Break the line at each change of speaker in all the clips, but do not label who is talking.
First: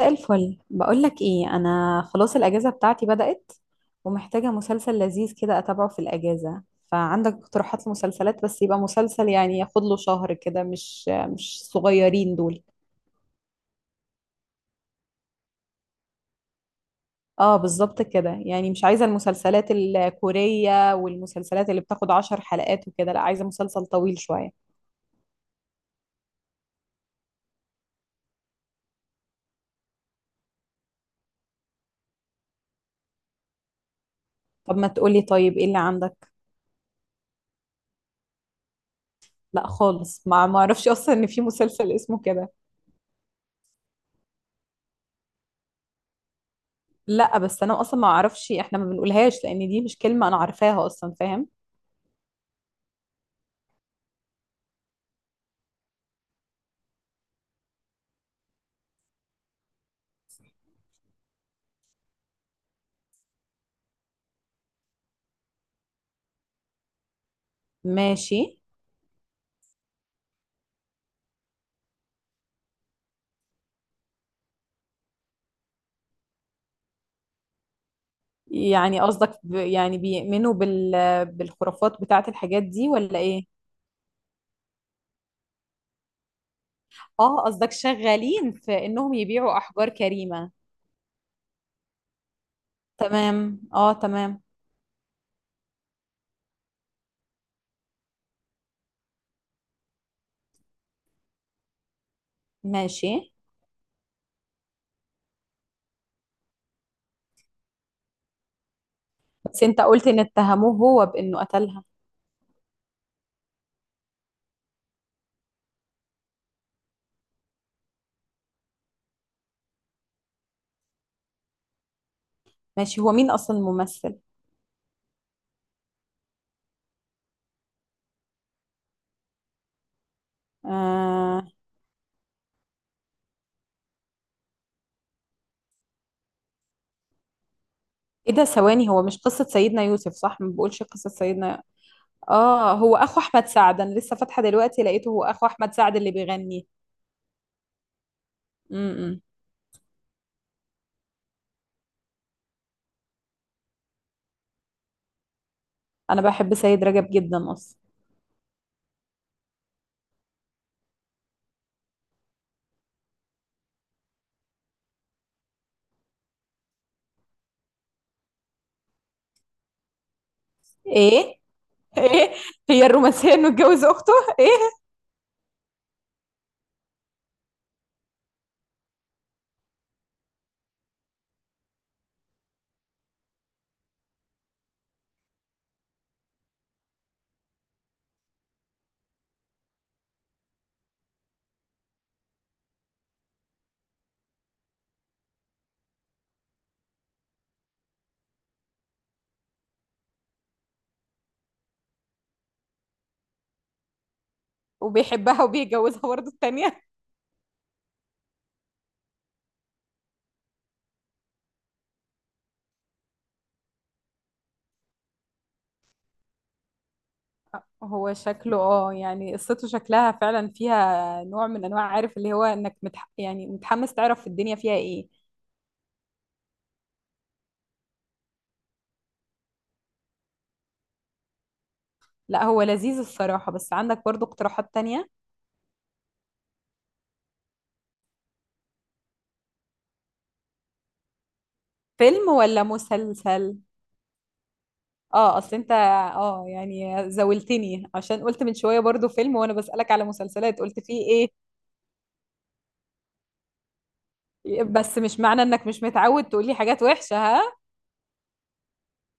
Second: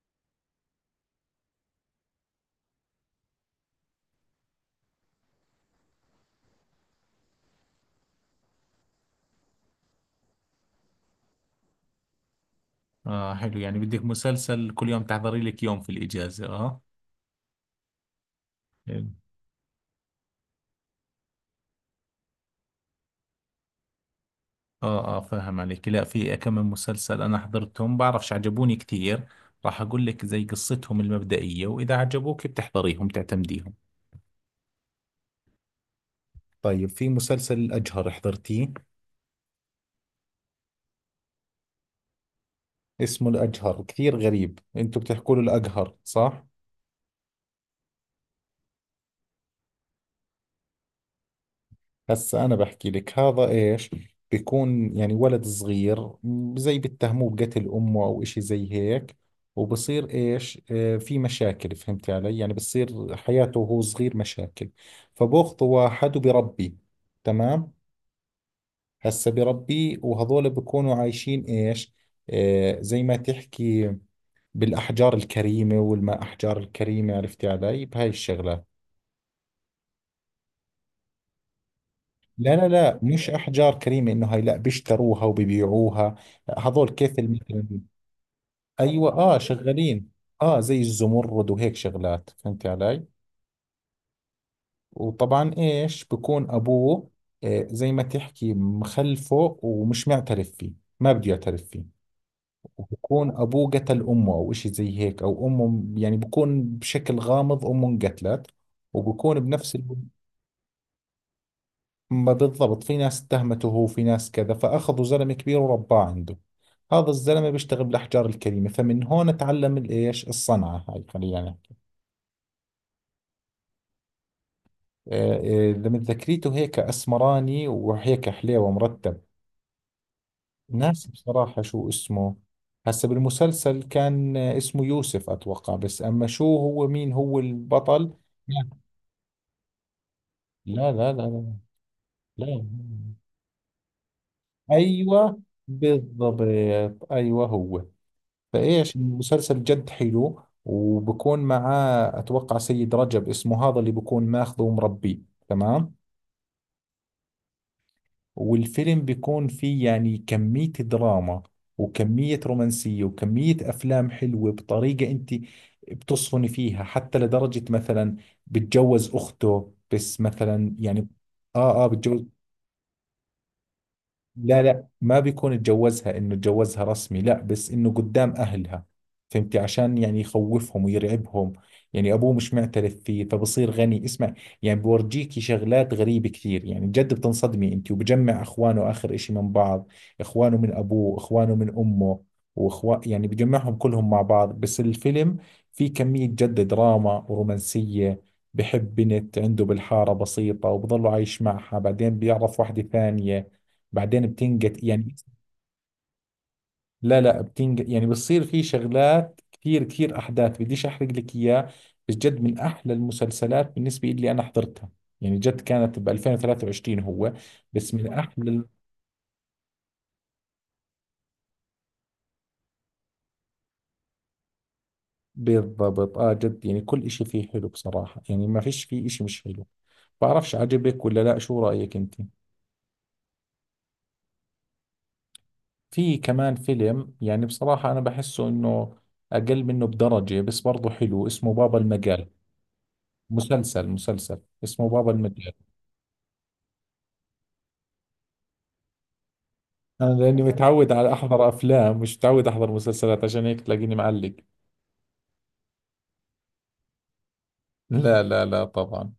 مساء الفل، بقولك ايه، انا خلاص الاجازه بتاعتي بدأت ومحتاجه مسلسل لذيذ كده اتابعه في الاجازه. فعندك اقتراحات لمسلسلات؟ بس يبقى مسلسل يعني ياخد له شهر كده، مش صغيرين دول.
اه، حلو. يعني بدك مسلسل كل يوم تحضري لك يوم في الإجازة. اه،
اه، بالظبط كده. يعني مش عايزه
حلو.
المسلسلات الكوريه والمسلسلات اللي بتاخد 10 حلقات وكده. لا، عايزه مسلسل طويل شويه.
اه اه، فاهم عليك. لا، في كم من مسلسل انا حضرتهم بعرفش عجبوني كثير. راح اقول لك زي قصتهم المبدئية، واذا عجبوك بتحضريهم تعتمديهم.
طب ما تقولي طيب، ايه اللي عندك؟
طيب، في مسلسل الأجهر، حضرتيه؟
لا خالص، ما اعرفش اصلا ان في مسلسل اسمه كده.
اسمه الأجهر، كثير غريب، انتوا بتحكوا له الأجهر صح؟
لا بس انا اصلا ما اعرفش، احنا ما بنقولهاش لان دي مش كلمه انا عارفاها اصلا، فاهم؟
هسا أنا بحكي لك هذا إيش. بيكون يعني ولد صغير زي بيتهموه بقتل أمه أو إشي زي هيك. وبصير إيش، في مشاكل، فهمتي علي؟ يعني بصير حياته وهو صغير مشاكل، فبأخذه واحد وبربيه. تمام.
ماشي.
هسا بربيه، وهذول بيكونوا عايشين إيش. زي ما تحكي بالأحجار الكريمة والما أحجار الكريمة، عرفتي علي بهاي الشغلات.
يعني قصدك يعني بالخرافات بتاعة
لا
الحاجات
لا
دي
لا،
ولا
مش
ايه؟
احجار كريمه انه هاي، لا بيشتروها وبيبيعوها. لا، هذول كيف
اه،
مثلا.
قصدك شغالين في
ايوه
انهم
اه،
يبيعوا احجار
شغالين.
كريمة.
اه، زي الزمرد وهيك شغلات، فهمت علي.
تمام، اه، تمام.
وطبعا ايش بكون ابوه. زي ما تحكي مخلفه ومش معترف فيه، ما بده يعترف فيه.
ماشي.
وبكون ابوه قتل امه او اشي زي هيك، او امه يعني بكون بشكل غامض امه انقتلت، وبكون
بس
بنفس
انت
الوقت.
قلت ان اتهموه هو بانه قتلها.
ما بالضبط، في ناس اتهمته هو، في ناس كذا، فأخذوا زلمة كبير ورباه عنده. هذا الزلمة بيشتغل بالأحجار الكريمة، فمن هون تعلم الإيش الصنعة هاي خلينا نحكي.
ماشي. هو مين اصلا الممثل؟
آه، لما ذكريته هيك أسمراني وهيك حليوة مرتب ناس،
آه.
بصراحة شو اسمه. هسا بالمسلسل كان اسمه يوسف أتوقع، بس أما شو هو، مين هو البطل.
ايه ده؟
لا
ثواني، هو مش قصة سيدنا يوسف صح؟ ما بقولش
لا
قصة
لا لا، لا.
سيدنا.
لا.
اه، هو اخو احمد سعد. انا لسه فاتحة دلوقتي لقيته هو
أيوة،
اخو احمد سعد اللي
بالضبط.
بيغني.
أيوة هو.
م
فايش
-م.
المسلسل جد حلو، وبكون معاه اتوقع سيد رجب، اسمه هذا اللي بكون ماخذه ومربيه. تمام.
انا بحب سيد رجب جدا اصلا.
والفيلم بيكون فيه يعني كمية دراما وكمية رومانسية وكمية افلام حلوة بطريقة انت بتصفني فيها. حتى لدرجة مثلا بتجوز اخته، بس مثلا يعني.
ايه؟
اه اه، بتجوز.
ايه هي الرومانسية انه اتجوز اخته؟ ايه؟
لا لا، ما بيكون اتجوزها انه اتجوزها رسمي، لا بس انه قدام اهلها، فهمتي، عشان يعني يخوفهم ويرعبهم. يعني ابوه مش معترف فيه، فبصير غني، اسمع. يعني بورجيكي شغلات غريبة كثير، يعني جد بتنصدمي انت، وبجمع اخوانه اخر اشي من بعض. اخوانه من ابوه اخوانه من امه، واخوان يعني بجمعهم كلهم مع بعض. بس الفيلم في كمية جد دراما ورومانسية. بحب بنت عنده بالحارة بسيطة، وبضله عايش معها، بعدين بيعرف واحدة ثانية، بعدين بتنقت يعني.
وبيحبها وبيتجوزها برضه التانية؟
لا لا، بتنقت يعني بتصير في شغلات كثير كثير احداث، بديش احرق لك اياه. بس جد من احلى المسلسلات بالنسبه لي انا حضرتها. يعني جد كانت ب 2023 هو، بس من
هو
احلى
شكله، يعني قصته شكلها فعلا فيها نوع من انواع، عارف اللي هو انك يعني متحمس تعرف الدنيا فيها ايه.
بالضبط. اه جد، يعني كل اشي فيه حلو بصراحه، يعني ما فيش فيه اشي مش حلو. بعرفش عجبك ولا لا، شو رايك انت؟
لا هو لذيذ الصراحة، بس عندك برضه اقتراحات تانية؟
في كمان فيلم، يعني بصراحه انا بحسه انه اقل منه بدرجه، بس برضه حلو، اسمه بابا المجال.
فيلم ولا مسلسل؟
مسلسل، اسمه بابا
اه
المجال.
اصل انت، يعني زاولتني عشان قلت من شوية برضه فيلم، وانا بسألك على
انا لاني
مسلسلات قلت
متعود
فيه
على
ايه.
احضر افلام، مش متعود احضر مسلسلات، عشان هيك تلاقيني معلق.
بس مش معنى انك مش متعود تقولي حاجات وحشة، ها.
لا لا لا، طبعا.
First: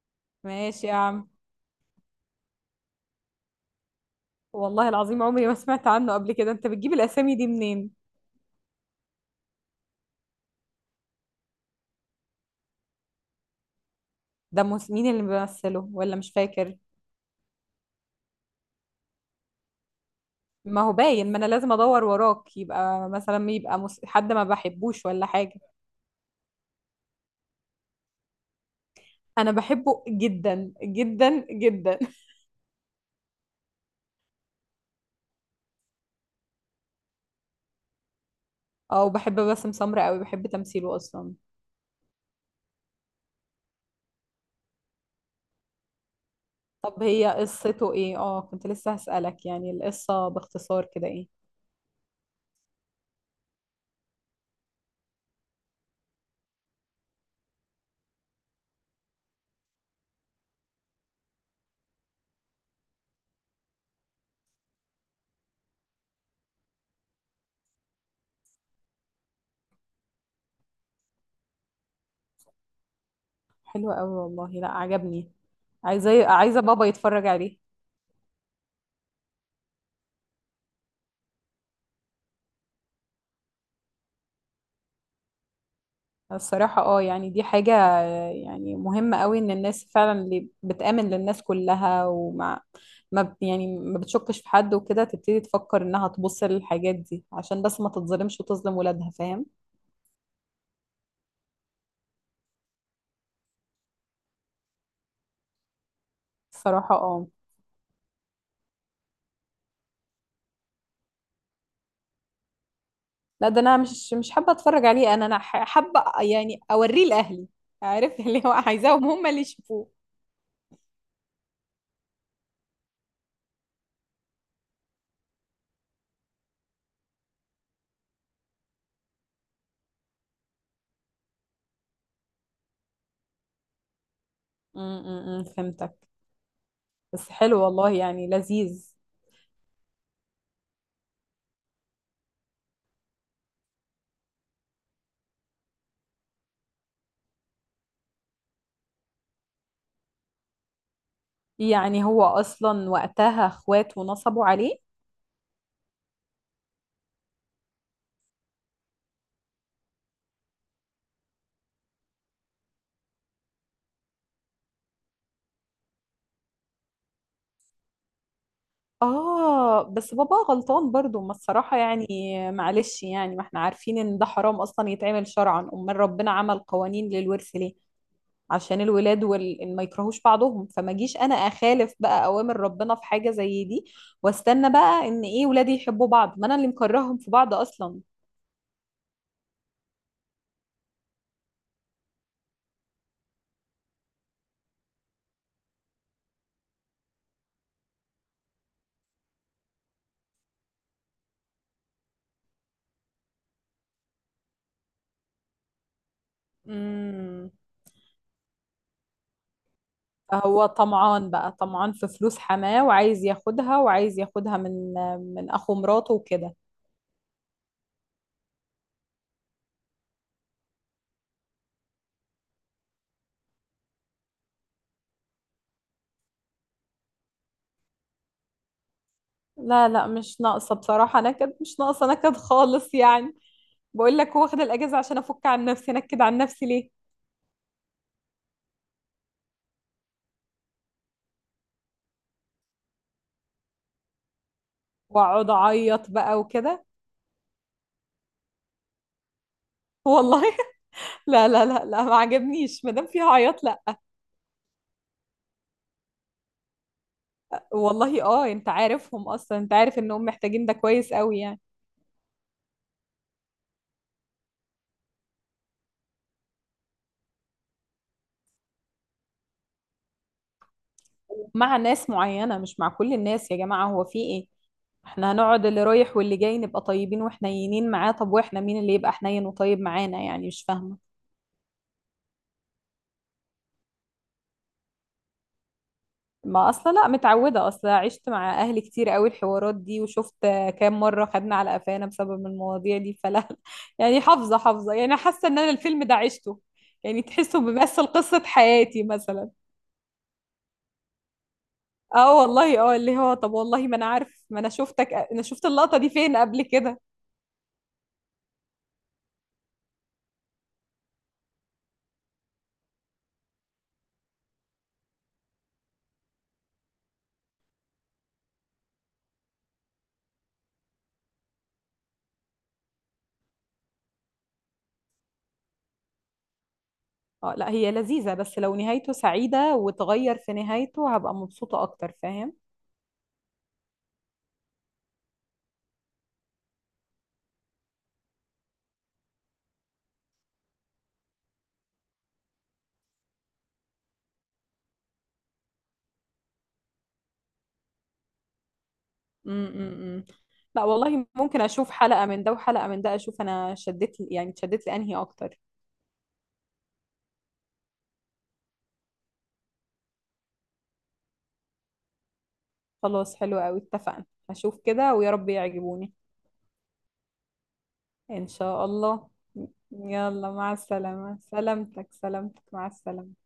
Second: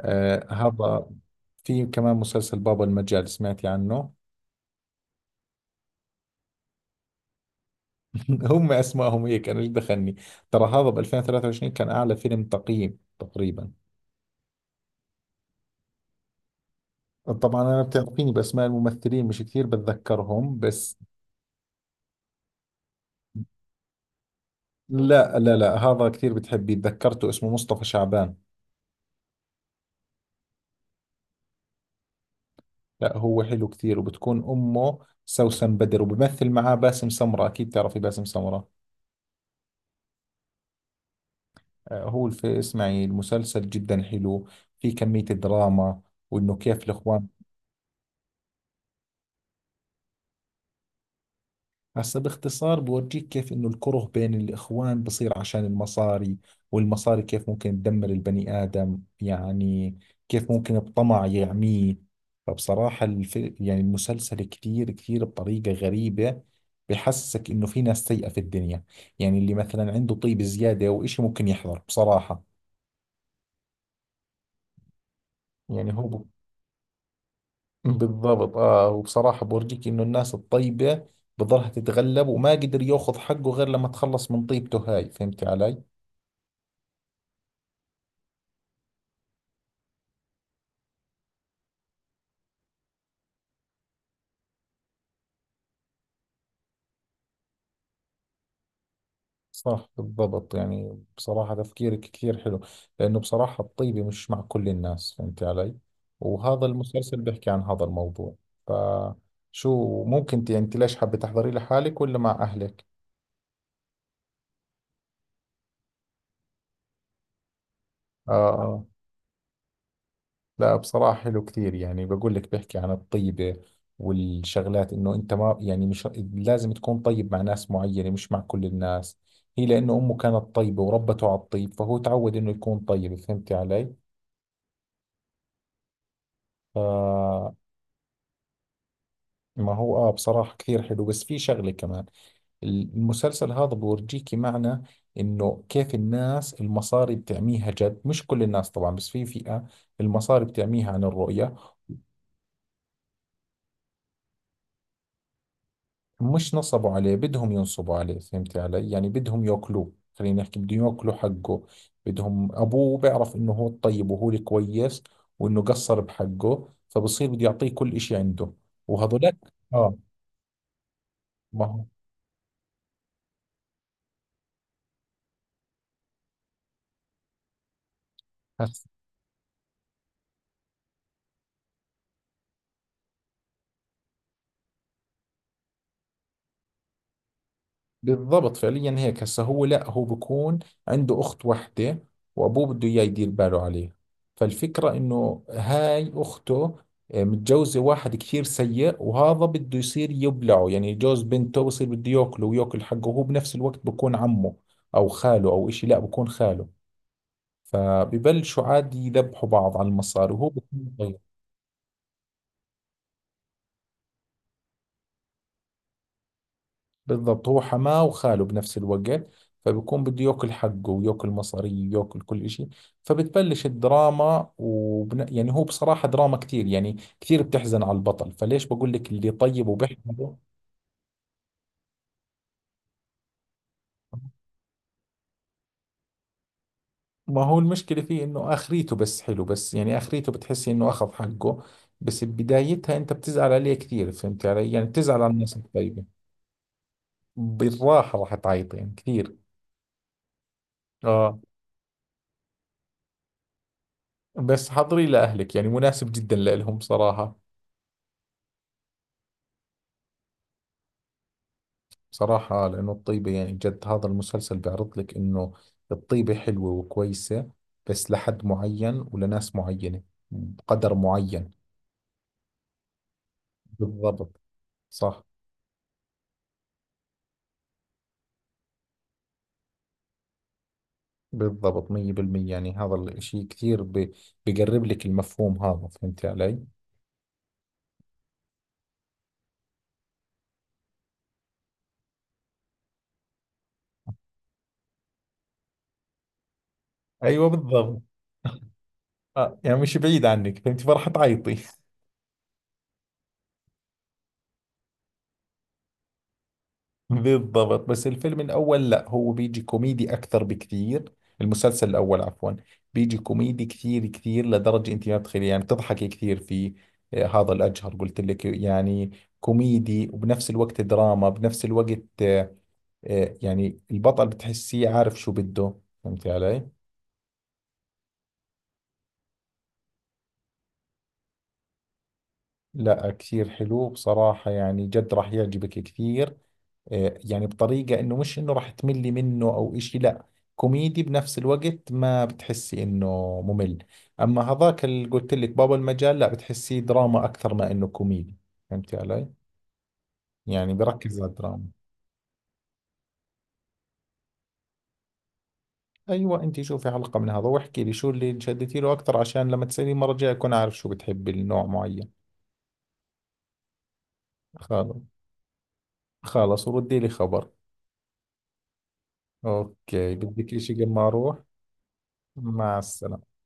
آه،
ماشي يا
هذا.
عم.
في كمان مسلسل بابا المجال، سمعتي عنه؟
والله العظيم عمري ما سمعت عنه قبل كده، انت بتجيب الاسامي دي منين؟
هم اسمائهم هيك، انا ايش دخلني. ترى هذا ب 2023 كان اعلى فيلم تقييم تقريبا.
ده مين اللي بيمثله، ولا مش فاكر؟
طبعا انا بتعرفيني باسماء الممثلين مش كثير بتذكرهم،
ما هو
بس
باين ما انا لازم ادور وراك. يبقى مثلا يبقى حد ما بحبوش ولا
لا لا
حاجه؟
لا، هذا كثير بتحبيه. تذكرته، اسمه مصطفى شعبان.
انا بحبه جدا جدا جدا
لا هو حلو كثير، وبتكون امه سوسن بدر، وبمثل معاه باسم سمرة، اكيد تعرفي باسم سمرة.
اه، وبحب باسم سمرة قوي، بحب تمثيله اصلا.
اسمعي المسلسل جدا حلو، في كمية الدراما، وإنه كيف
طب
الإخوان.
هي قصته ايه؟ اه كنت لسه هسألك يعني القصه باختصار كده ايه.
هسا باختصار بورجيك كيف إنه الكره بين الإخوان بصير عشان المصاري، والمصاري كيف ممكن تدمر البني آدم، يعني كيف ممكن الطمع يعميه. فبصراحة يعني المسلسل كثير كثير بطريقة غريبة، بحسسك إنه في ناس سيئة في الدنيا. يعني اللي مثلا عنده طيب زيادة أو إشي، ممكن يحضر بصراحة،
حلوه قوي والله، لا عجبني.
يعني هو.
عايزه، عايزه بابا يتفرج عليه.
بالضبط اه. وبصراحة بورجيك انه الناس الطيبة بضلها تتغلب، وما قدر ياخذ حقه غير لما تخلص من طيبته هاي، فهمت علي؟
الصراحه، يعني دي حاجه. يعني مهم قوي ان الناس فعلا اللي بتآمن للناس كلها، ومع ما ب- يعني ما بتشكش في حد وكده، تبتدي تفكر انها تبص للحاجات دي عشان بس ما تتظلمش وتظلم ولادها، فاهم؟
صح، بالضبط. يعني بصراحة تفكيرك كثير حلو، لأنه بصراحة الطيبة مش مع كل الناس، فهمت علي؟ وهذا
صراحة،
المسلسل
اه.
بيحكي عن هذا الموضوع. فشو ممكن يعني انت ليش حابة تحضري لحالك ولا مع أهلك؟
لا ده انا مش حابة اتفرج عليه. انا حابة يعني اوريه لاهلي. عارف
اه
اللي هو
آه.
عايزاهم هم اللي يشوفوه.
لا بصراحة حلو كثير، يعني بقول لك بحكي عن الطيبة والشغلات، انه انت ما يعني مش لازم تكون طيب مع ناس معينة، مش مع كل الناس. هي لانه امه كانت طيبة وربته على الطيب، فهو تعود انه يكون طيب، فهمتي علي؟
م- م- م، فهمتك.
ف
بس حلو والله، يعني لذيذ.
ما هو اه، بصراحة كثير حلو. بس في شغلة كمان، المسلسل هذا بورجيكي معنى انه كيف الناس المصاري بتعميها، جد مش كل الناس طبعا، بس في فئة المصاري بتعميها عن الرؤية.
يعني هو اصلا وقتها اخوات ونصبوا عليه.
مش نصبوا عليه، بدهم ينصبوا عليه، فهمتي علي؟ يعني بدهم ياكلوه خلينا نحكي، بدهم ياكلوا حقه. بدهم ابوه بيعرف انه هو الطيب وهو الكويس، وانه قصر بحقه، فبصير بده يعطيه كل اشي عنده، وهذولك.
آه،
اه
بس بابا غلطان برضو، ما
ما
الصراحة
هو.
يعني. معلش، يعني ما احنا عارفين إن ده حرام أصلا يتعمل شرعا. أمال ربنا عمل قوانين للورث ليه؟ عشان الولاد إن ما يكرهوش بعضهم، فما جيش أنا أخالف بقى أوامر ربنا في حاجة زي دي. واستنى بقى إن إيه، ولادي يحبوا بعض، ما أنا اللي مكرههم في بعض أصلا.
بالضبط، فعليا هيك، هسا هو لا هو بكون عنده أخت وحدة، وأبوه بده إياه يدير باله عليه. فالفكرة إنه هاي أخته متجوزة واحد كثير سيء، وهذا بده يصير يبلعه. يعني جوز بنته بصير بده ياكله وياكل حقه، وهو بنفس الوقت بكون عمه أو خاله أو إشي، لا بكون خاله.
امم.
فببلشوا عادي يذبحوا بعض على المصاري، وهو
فهو
بكون
طمعان بقى، طمعان في فلوس حماه، وعايز ياخدها وعايز ياخدها من أخو مراته وكده.
بالضبط هو حماه وخاله بنفس الوقت. فبيكون بده ياكل حقه وياكل مصاري وياكل كل إشي. فبتبلش الدراما يعني هو بصراحة دراما كتير، يعني كتير بتحزن على البطل. فليش بقول لك اللي طيب
لا لا،
وبيحمله.
مش ناقصة بصراحة نكد، مش ناقصة نكد خالص يعني. بقول لك هو واخد الأجازة عشان أفك عن نفسي نكد، عن نفسي ليه
ما هو المشكلة فيه إنه آخريته، بس حلو، بس يعني آخريته بتحسي إنه أخذ حقه. بس بدايتها أنت بتزعل عليه كثير، فهمت علي؟ يعني بتزعل على
وأقعد
الناس الطيبة.
أعيط بقى وكده.
بالراحة راح تعيطي يعني كثير.
والله
آه،
لا لا لا لا، ما عجبنيش ما دام فيها عياط، لا.
بس حضري لأهلك، يعني مناسب جدا لإلهم صراحة.
والله، انت عارفهم اصلا، انت عارف انهم محتاجين ده كويس قوي يعني.
صراحة لأنه الطيبة، يعني جد هذا المسلسل بيعرض لك إنه الطيبة حلوة وكويسة، بس لحد معين ولناس معينة، بقدر معين.
مع ناس معينة مش مع كل الناس يا جماعة، هو في
بالضبط،
ايه؟
صح.
احنا هنقعد اللي رايح واللي جاي نبقى طيبين وحنينين معاه؟ طب واحنا مين اللي يبقى حنين وطيب معانا؟ يعني مش فاهمة.
بالضبط مية بالمية، يعني هذا الإشي كثير بقرب لك المفهوم هذا، فهمت علي؟
ما اصلا لا متعوده، اصلا عشت مع اهلي كتير قوي الحوارات دي، وشفت كام مره خدنا على قفانا بسبب المواضيع دي، فلا. يعني حافظه حافظه، يعني حاسه ان انا الفيلم ده عشته، يعني
أيوة،
تحسه
بالضبط.
بيمثل قصه حياتي مثلا.
يعني مش بعيد عنك، فهمت فرح تعيطي
اه والله، اللي هو طب والله ما انا عارف، ما انا شفتك، انا شفت اللقطه دي فين قبل كده.
بالضبط، بس الفيلم الأول، لا هو بيجي كوميدي أكثر بكثير. المسلسل الأول عفوا، بيجي كوميدي كثير كثير لدرجة أنت ما بتخيلي، يعني بتضحكي كثير في. هذا الأجهر قلت لك، يعني كوميدي وبنفس الوقت دراما بنفس الوقت. يعني البطل بتحسيه عارف شو بده، فهمتي علي؟
اه لا هي لذيذه، بس لو نهايته سعيده وتغير في نهايته هبقى مبسوطه اكتر، فاهم؟
لا كثير حلو بصراحة، يعني جد راح يعجبك كثير. يعني بطريقة انه مش انه راح تملي منه او اشي، لا كوميدي بنفس الوقت، ما بتحسي انه ممل. اما هذاك اللي قلت لك بابا المجال، لا بتحسيه دراما اكثر ما انه كوميدي، فهمتي علي،
امم، أمم.
يعني
لا
بركز
والله،
على
ممكن
الدراما.
اشوف حلقة من ده وحلقة من ده، اشوف انا شدت يعني شدت لانهي اكتر.
ايوه، انت شوفي حلقة من هذا واحكي لي شو اللي انشدتي له اكثر، عشان لما تسالي المرة الجاية اكون عارف شو بتحبي النوع معين.
خلاص حلو قوي، اتفقنا. هشوف
خلاص.
كده ويا رب يعجبوني.
خلاص، وردي لي خبر.
ان شاء الله.
اوكي،
يلا،
بدك
مع
اشي قبل ما اروح؟
السلامة، سلامتك سلامتك،
مع
مع
السلامة.
السلامة.